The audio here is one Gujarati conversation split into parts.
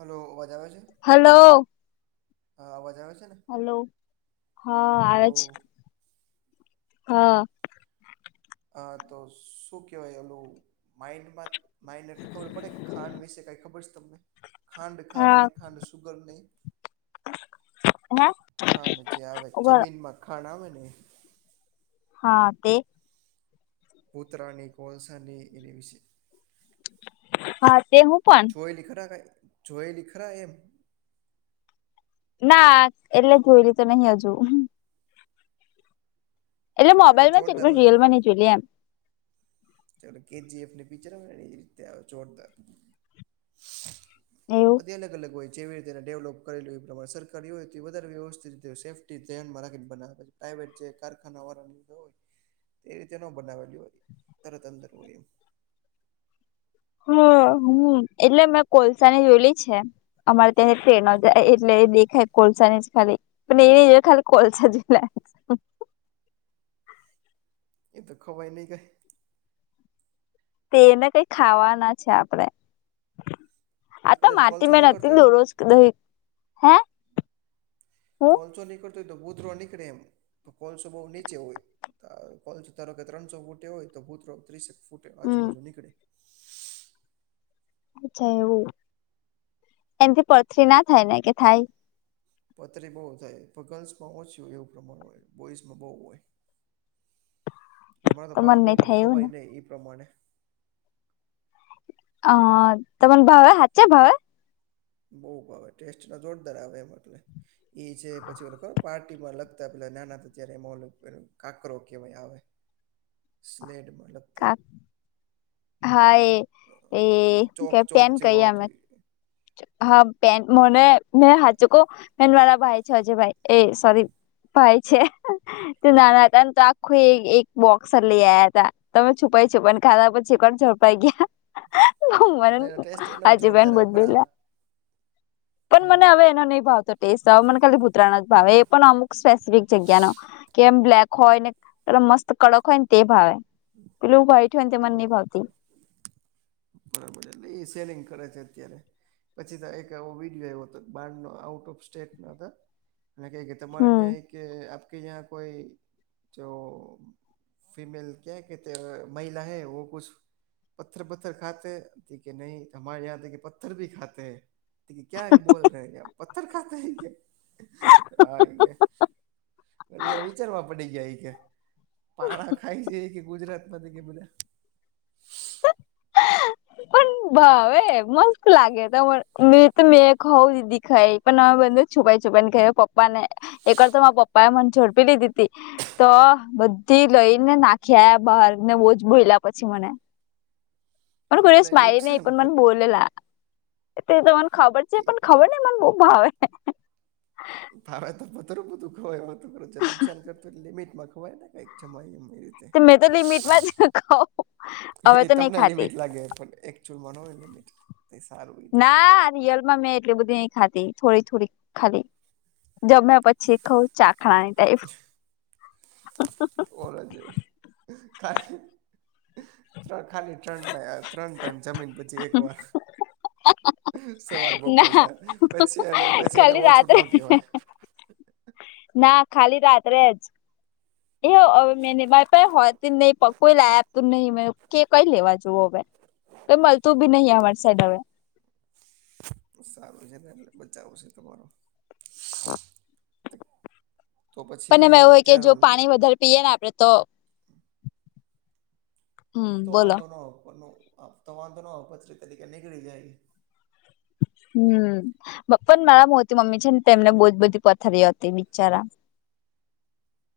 હલો અવાજ આવે છે? હલો હા અવાજ આવે છે ને, હલો હા હલો આવે છે હા. હ તો શું કહેવાય ઓલું માઈન્ડમાં માઇન એટલે ખબર પડે ખાંડ વિશે કઈ ખબર છે તમને? ખાંડ હા ખાવાની ખાંડ સુગરને હે ખાણ જે આવે ઉભા જમીનમાં ખાણ આવે ને હા તે. કૂતરાની કોલસાની એની વિશે? હા તે હું પણ જોય લખરા ક જોયેલી ખરા એમ? ના એટલે શું મને કેજ. એટલે મોબાઈલમાં છે રિયલમાં ની જોઈ એમ. જો કેજીએફને પીચર આવે ન જોરદાર એવું બધી અલગ અલગ હોય છે. જેવી રીતે એન ડેવલોપ કરેલું એ પ્રમાણે સરકારી હોય તો એન વધારે વ્યવસ્થિત રીતે સેફ્ટી ધ્યાનમાં રાખીને બનાવે પ્રઇવેટ જે કારખાનાવાળા હોય તે રીતે ન બનાવેલી હોય. તરત અંદર હો એમ. હ હમ એટલે મેં કોલસા ની જોયેલી છે. અમારે ત્યાં ટ્રેન જાય એટલે દેખાય કોલસાની જ ખાલી. પણ એને ખાલી કોલસા જલા એ તો ખવાઈ નઈ કય. તેને કઈ ખાવાના છે આપડે. આ તો કદાચ કોલસો માટીમાં નહી નથી કરતો હતી હોય તો દ રોજધ હે હું કોલસો નીકળતો હોય તો બૂધરો નીકળે એમ કોલસો બહુ નીચે હોય અ કોલસો ધારો કે ત્રણસો ફૂટે હોય તો ભૂતરો ત્રીસેક ફૂટે હમ આજુબાજુ નીકળે અચ્છા એવું, એનાથી પથરી ના થાય ને કે થાય? પથરી બહુ થાય, પણ ગર્લ્સમાં ઓછું એવું પ્રમાણ હોય બોઈસમાં બહુ હોય [inaudible] તમારા તો મન ભાવ બહુ નહી પણ થાય એવું ખવાય ભય ને એ પ્રમાણે હ તમોને ભાવે હાચ છે ભાવ? બઉ ભાવ ટેસ્ટ ન જોરદાર આવે એમ, એટલે એ છે પછી ઓ ખબર પાર્ટ પાટીમાં લગતા પેલા નાના હતા ત્યારે ઓલો કાકરો કહેવાય આવે સ્લેડ મતલબ હા એ એ ચોક કે ચોક પેન જેવું કહી અમે. આવતું અને હા પ મને મેહાચી કવ ચગો મારા ભાઈ છે હજ ભાઈ એ સોરી ભાય છે તે નાના હતા ને તો આખું એક બોક્સ જ લઇ આયા હતા. તમે છુપાય છુપાયુ ખાતા, પછી એકવાર ઝડપાઈ ગયા. હ મને એનો ટેસ્ટ એનો ય આજેબન જોરદાર આવે બોધ પણ આ ભલા પણ હા મને હવે એનો નહી ભાવતો ટેસ્ટ મને ખાલી ભુતરાનો જ ભાવે એ પણ અમુક સ્પેસિફિક જગ્યા ન કેમ બ્લેક હોય ને પે મસ્ત કડક હોય ને તે ભાવે પલું વાઈટ હોયન તે એ મને બ ની ભાવતી બરાબર એટલે એ સેલિંગ કરે છે અત્યારે. પછી તો એક એવો વિડીયો આયવો હતો બાર નો આઉટ ઓફ સ્ટેટ નો હતો અને કેક તમારે હમ્મ અહીંયા એક આપકે અહીં કોઈ જો ફિમેલ ક્યા કે મહિલા હૈ વ કછ પથ્થર પથ્થર ખાતે કે નહી હ યાદે કે પથ્થર ભી ખાતે હૈ ક્યા બોલ રહ કે પથર ખાતે કે હા એ કે વિચારવા પડી જયા એ કે પાણા ખાય છે કે ગુજરાત માંથી કે બોલ્યા પણ ભાવે મસ્ત લાગે ત મે તો મે ખઉ દીદી ખાઈ પણ અવે બંનેવ છુપાાઈ છુપાાઈને પપ્પાને એક વાર તો મા પપ્પા એ મનેઝડપી લીધી તી તો બધી લઈ ને નાખ્યા બહાર ને બોજ બોલયા પછી મને મન કોઈ દિવસ એટલે માઈરી નહી નુકસાન પણ મને કરે બોલેલા તે તો મને ખબર છે પણ ખબર ને મને બો ભાવે ભાવે તો પતરું બધું ખવાયું નુકસાન કરતું લિમિટમાં ખવાયને કઈ જમાય એ રીતે મેં તો લિમિટમાં જ ખાઉં હવે એ તો નહી તમને ખાતી લિમિટ લાગે પણ એક [unintelligible] તે સારું ના રિયલ માં મેં એટલે બધી નઈ ખાતી થોડી થોડી ખાતી જમ્યા પછી ખઉ ચાખણાની ટાઈપ ઓલો જેવું ખાલી ત્રણ ખાલી ત્રણ થયા ત્રણ ટાઈમ જમી ને પછી એક વાર સવાર બપોર ના સાંજ પછી અને પછી એને ખાલી ઓછું રાત્રે કહેવાય ના ખાલી રાત્રે જ એ હવે મે માર પાહે હોતી જ નહી કોઈ લાય આપતું નહી કે કઈ લેવા જવ હવે કઈ મળતું બી નહી અમારી સાઈડ હવે સારું છે ને એટલે બચાવું છે તમારો તો પણ એમાં પછી એવું હોય કે જો અત્યારનો પાણી વધારે પીએ ને આપડે તો [inaudible] હમ તો બોલો વાંધો ન હો પણ તો વાંધો ન હો પથરી તરીકે નીકળી જાય. હમ્મ. પણ મારા મોતી મમ્મી છે ને તેમને બહુ જ બધી પથરી હતી બિચારા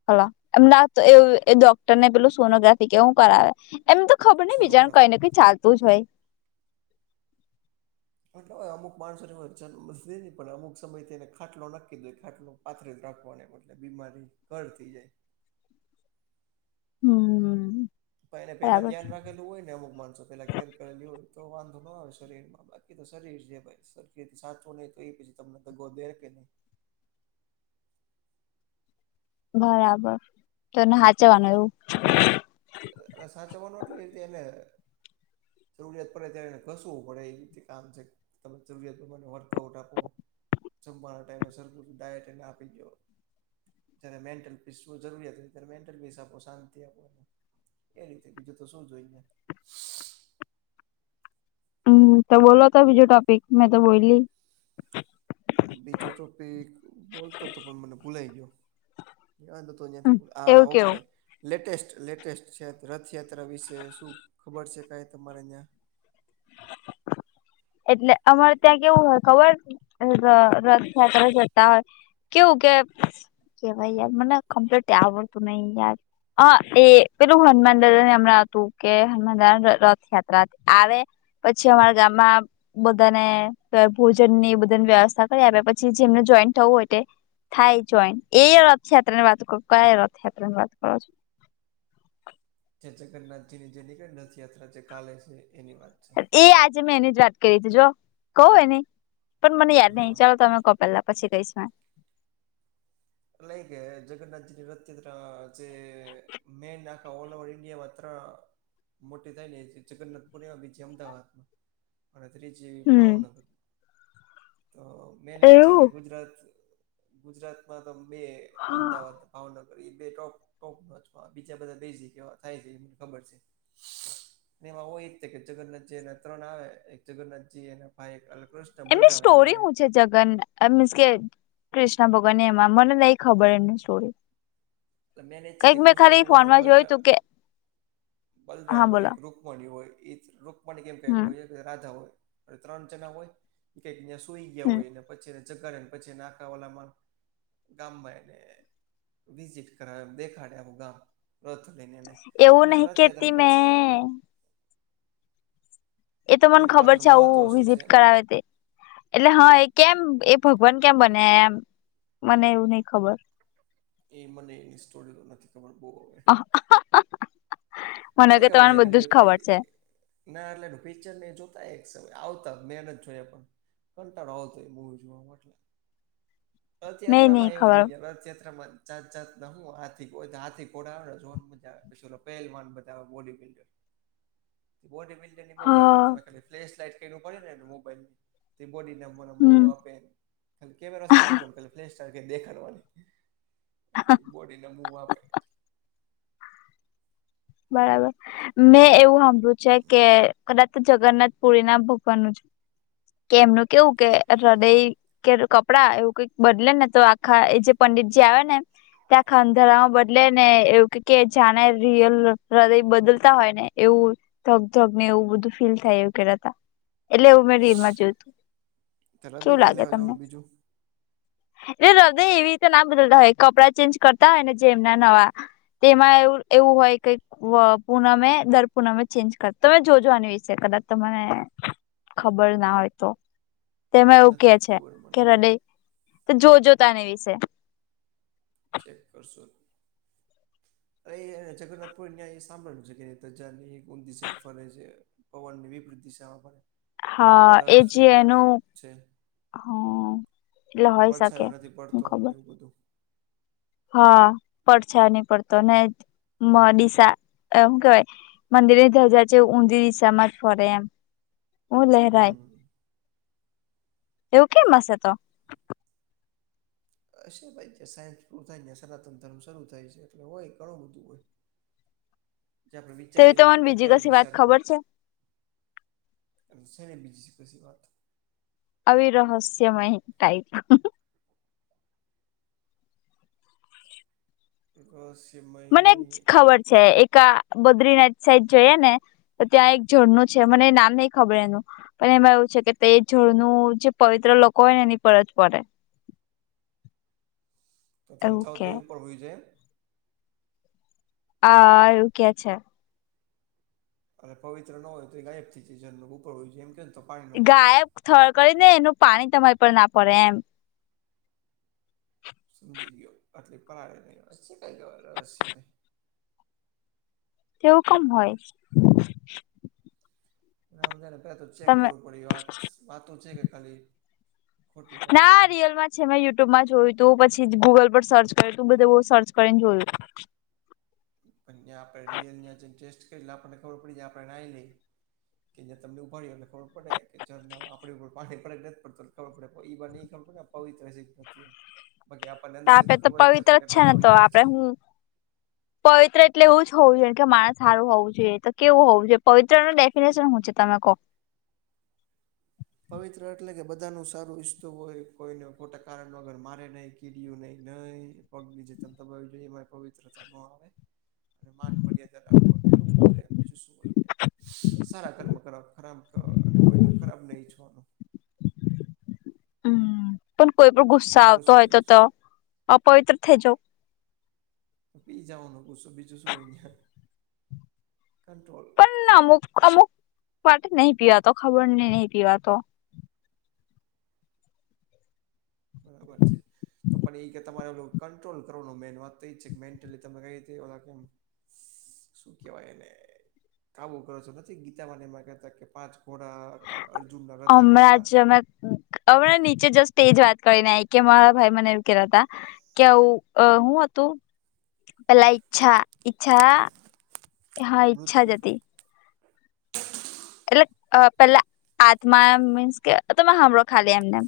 હલો એમ ના તો એ એ ડોક્ટરને પેલું સોનોગ્રાફી કે હું કરાવે એમ તો ખબર નય બીજાનું કઈ સોનોગ્રાફી ને કઈ ચાલતું જ હોય અમુક માણસો એ [unintelligible] નહી પણ અમુક સમયથી એને ખાટલો નક્કી દો એ ખાટલો પાથરે જ રાખવાની એટલે બીમારી ઘર થઈ જાય હમ્મ પણ એને પેલા ધ્યાન રાખેલું હોય ને અમુક માણસો પેલા કેર કરેલી હોય તો વાંધો ન આવે શરીર માં બાકી તો શરીર છે ભાઈ સરખી સાચવો નહી તો એ પછી તમને દગો દે કે નહીં બરાબર તો એને સાચવાનું એવું એ સાચાવનું એટલે એ રીતે એને જરૂરિયાત પડે ત્યારેને કસવું પડે એ રીતે કામ છે તમે જરૂરિયાત પ્રમાને વર્કઆઉટ આપો સંભવાના ટાઈમે સરગું ડાયટને આપી જ દયો જય્યારે મેન્ટલ પીસ જરૂરિયાત હોય ત્યારે મેન્ટલ પીસ આપપોશાંતિ આપો એ રીતે બીજું તો શું જોઈએ હમ્મ તો બોલો તી જો ટોપિક મેં તો બોયલી બીજો ટોપિક બોલતો તો પણ મને ભૂલાય ગયો [unintelligible] હા એવું કેવું ઓકે લેટેસ્ટ લેટેસ્ટ છે રથયાત્રા વિશે શું ખબર છે કઈ તમારે અહીં એટલે અમારે ત્યાં કેવું હોય ખબર રથયાત્ર જતા હોય કેવું કે કેવાય યાર મને કમ્પ્લીટ આવડતું નહીિ યાર અ એ પેલું હનુમાન દાદા હમણાં હતું કે હનુમાન દાદ રથયાત્રા આવે પછી અમારા ગામમાં બધાને ભોજન ની બધાની વ્યવસ્થા કરી આપે પછી જેમને જોઈન થવું હોય એ થાય જોઈન એ રથયાત્રા ની વાત કરો ક્યાં રથયાત્રા ની વાત કરો છો જે જગન્નાથજી ની જે નીકળે રથયાત્રા જે કાલે છે એની વાત છે એ આજે મેં એની જ વાત કરી હતી જો કવ એની પણ મને યાદ હા નહીિચાલો તમે કો પેલા પછી કઈસ એટ લ કે જગન્નાથજી ની રથયાત્રા જે મેન આ ઓલ ઓવર ઈન્ડિયા માત્ર મોટી થાય ને જગન્નાથપુર એમાં બી અમદાવાદ માં અને ત્રીજી હમ ભાવનગર તો મેનજ છે એવું અને ગુજરાત ગુજરાતમાં તો બે હા અમદાવાદ ભાવનગર એ બે ટોપ ટોપ બીજા બધા બે જગવા થાય છે એ મને ખબર છે [unintelligible] એમાં એ જ થ કે જગન્નાથજી એના ત્રણ આવે એક જગન્નાથજી એના ભાઈ એક અલકૃષ્ણ એમની સ્ટોરી શું છે જગન મીન્સ કે કૃષ્ણ ભગવાન એમાં મને નહી ખબર એમની સ્ટોરી એટલે મેન એ જ છે કઈક કે મેં કૃષ્ણ ખાલી ભગવાન એ ફોનમાં વલ જોયું તું કે હા બલરામ હોય બોલો એક રુકમણી હોય એ રૂપણી કેમ કઈક હમ હોય રાધા હોય ત્રણ જના હોયઈક સુઈ ગયા હમ હોયને પછી જગગાને પછી નાખવાલામાં ગામમાં એ વિઝિટ કર દેખાડ્યા ભગા રથ લઈને એને એવું અને નહિ કેતી રથયાત્રા પછી મેં એ તો મને એનું ખબર પાછળ છે મહત્વ આવું શું વિઝિટ છે કરાવે તે એટલે હા એ કેમ એ ભગવાન કેમ બને એમ મને એવું નહ ખબર એ મને એની સ્ટોરી નથી ખબર બહ મને નથી કે તને ખબર એને બધું જ મેં કોઈ ખબર છે ના એટલે પિક્ચર નને જોતા એક સમય આવતા મેન જોયા પણ કંટાળ આવતો એ બહ જોવા એટલે [inaudible] મેં રથયાત્રા નહી માં એવું ખબર દું રથયાત્રામાં ચાત ચાત હું હાથી હાથી કોન મજા આવે પછ પહે બોડી બિલ્ડર બોડી બિલ્ડર ની બહુ મજા આવે હા તમે ખાલી ફ્લેસ લાઈટ ક પડેનેને મોબાઈલને તે બોડીનેને મ હમ આપે કેમેરા શું ન કર ફ્લે દેખાડવાની એટ બોડીને મવ આપે બરાબર મેં એવું સાંભળ્યું છે કે કદા તો જગન્નાથ પુરી ના ભગવાનનુંું છે કે એમનું કેવું કે હૃદય કે કપડાં એવું કઈક બદલે ને તો આખા એ જે પંડિતજી આવે ને ત્યાં ખંધારમાં બદલે ને એવું કે જાણે રિયલ હૃદય બદલતા હોય ને એવું થગ ધગ ને એવું બધું ફીલ થાય એવું કેતા એટલે એવું મેં રી માં જોયું હતું હૃદય કેવું ક્યાં લાગે લેવા તમને જવાનું બીજું એટલે હૃદય એવી રીતે નામ બદલતા હોય કપડાં ચેન્જ કરતા હોય ને જે એમના નવા તેમાં એવ એવું હોય કે પૂનમે દર પૂનમે ચેન્જ કર તમે જોજો આની વિશે કદાચ તને ખબર ના હોય તો તેમાં એવું કે નથી જ છે ખબર કે મને હદય જોજો તને વિશે ચેક કરશો અરે એ જગન્નાથ પુર્ણ એ સાંભળું છે કેની દસે એક ફર છે પવનની વિવૃધિશમાં પડે ઘણા હા બધા એ રહસ્યો જે અિયાં એનું છે હ એટલે એ હોય પડશે શકે એ નથી હું પડતો મને ખબર એવું બધું હા પડછા નની પડતો ને દિસા એમ કેવાય મંદિર ની ધજા છે ઊંધી દિશામાં જ ફરે એમ હું લેરાય હમ એવું કેમ હશે તો હશે ભાઈ જે સાયન્સ પૂરું થાય ને સનાતન ધર્મ શરૂુ થાય છે એટલે હોય ઘણું બધું હોય [inaudible] જે પર તેવી વિચારીવી તો નહીં મને કરતાં બીજી ક્યાય કશી વાત વિશાળ હોય ખબર છે એ છે ને બીજીસી કછસી વાત તો આવીિ રહહસ્યમય ટાઈ એ સિમ મને ખબર છે એક બદ્રીનાથ સાઈડ જોઈએ ને તો ત્યાં એક જોડનુંું છે મને નામ નહ ખબર એનું પણ એમાં એવું છે કે તે જોડનું જે પવિત્ર લોકો હોય ને એની પરજ પડે [inaudible] તો સમજાવ તો એવું પણ હોયું છે આ એવું કે છે અરે પવિત્ર ન હોય તો એ ગાયબથી જરનું ઉપર હોય જો છે એમ કે તો પાણી ન પડે ગાય થળ કરી ને એનું પાણી તમારી પર ના પડે એમ સમજી ગયો આટલી પરાળે નહી છે કઈ ગવાર છે તેવું કમ હોય આમ જાય ને પેલા તો ચેક તમે કરવું પડી્યું વાત વાત છે કે ખાલી ખોટી વાત છે ના એમ રિયલમાં પ મેં યુટ્યુબમાં જોયું હતું પછી ગુગલ પર સર્ચ કર્યું તું બધું બહુ સર્ચ કરીને જોયું પણ્યાં આપણે રિયલ્યા ટેસ્ટ કરી આપણને ખબર પડી જાય આપડણે ના લઈ કે જે તમને ઉાડી હો એટ ખબર પડે કે રમાં આપણી ઉપર પાણી પડે નથી જ પડ ખબર પડે ઈ બાર નઈ ખબ પડે પવિત્ર શીખતી બાકી આપ આપે તો પવિત્ર જ છે ને તો આપડે હું પવિત્ર એટલે એવું જ હોવ જોઈએ કે માણસ સારું હોવું જોઈએ તો કેવું હોવું જોઈએ પવિત્ર ન ડેફિનેશન શું છે તમે કહો પવિત્ર એટલે કે બધા ન સારું ઈચસ્તું હોય કોઈને ખોટા કારણ વગર મારે નહી કીર્યું નહી નહીિ પગની જે ચતાબાવવી જોઈએ એ પવિત્ર જમ આવે અને માન મર્યાદા રાખવાનુંને એવું બધું એમીું શું હોય સારા કર્મ કરો ખરાબ કર અને કોઈ ન ખરાબ નહીિઈ છવાનું હમ પણ કોઈ પણ ગુસ્સા તમારું આવતો શું હોય તો કેવું તો છે અપવિત્ર થઈજાવ તો પી જાઓનું બ શ બીજું શું હોને કંટ્રોલ અમુક અમુક માટે નહી પીવાતો ખબર નહી નહીિ પીવાતો બરાબર છે તો પણ એ કે તમારે એું કંટ્રોલ કરવાનું મેન વાત તો એ છે કે મેન્ટલી તમે કઈ રીતે કેમ શું કેવાય એને કાબુ કરો છો નથી ગીતામાંનેમાં કતા કે પાંચ થોડા અર્જુનના રથ ગર હતા તમે અ નીચે જ સ એજ વાત કરીને આ કે મારા ભાઈ મને એવું કેલા હતા કેવું હું હતું પેલા ઈચ્છા ઈચ્છા હા ચ્છા જ મૃત્યુ હતી એટલે પેલા આત્મા મીન્સ કે તમે હમળો ખાલી એમનેમ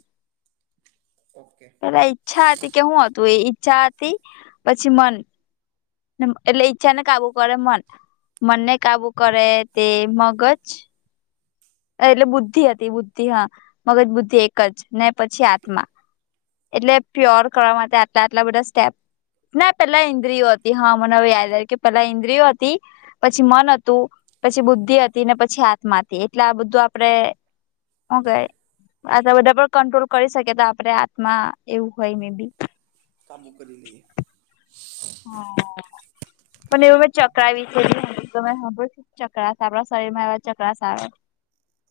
હા પેલા ઈચ્છા હતી કે હું હતું એ ઈચ્છા હતી પછી મન એટલે ઈચ્છા ને કાબુ કરે મન, મનને કાબુ કરે તે મગજ એટલે બુદ્ધિ હતી બુદ્ધિ હા મગજ બુદ્ધિ એક જ ને પછી આત્મા એટલે પ્યોર કરવા માટે હટા આટલા બધા સ્ટેપ ના પેલા ઇન્દ્રિયો હતી હા મનેવે યાદ કે પેલા ઇન્દ્રિયો હતી પછી મન હતું પછી બુદ્ધિ હતી ને પછી આાત્મા હતી એટલે આ બધું આપડે હ કઈ આ બધા પણ કંટ્રોલ કરી શકે તો આપણે આત્મા એવું હોય મે બી કાબુ કરીલી હ પણ એવું બ ચકરાાવ છે ત ચક્રસ આપણા શરીર માંવા ચક્રસ આવે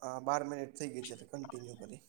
હ બાર મિનિટ થઇ ગઈ છે એટલે કન્ટિન્યુ કરી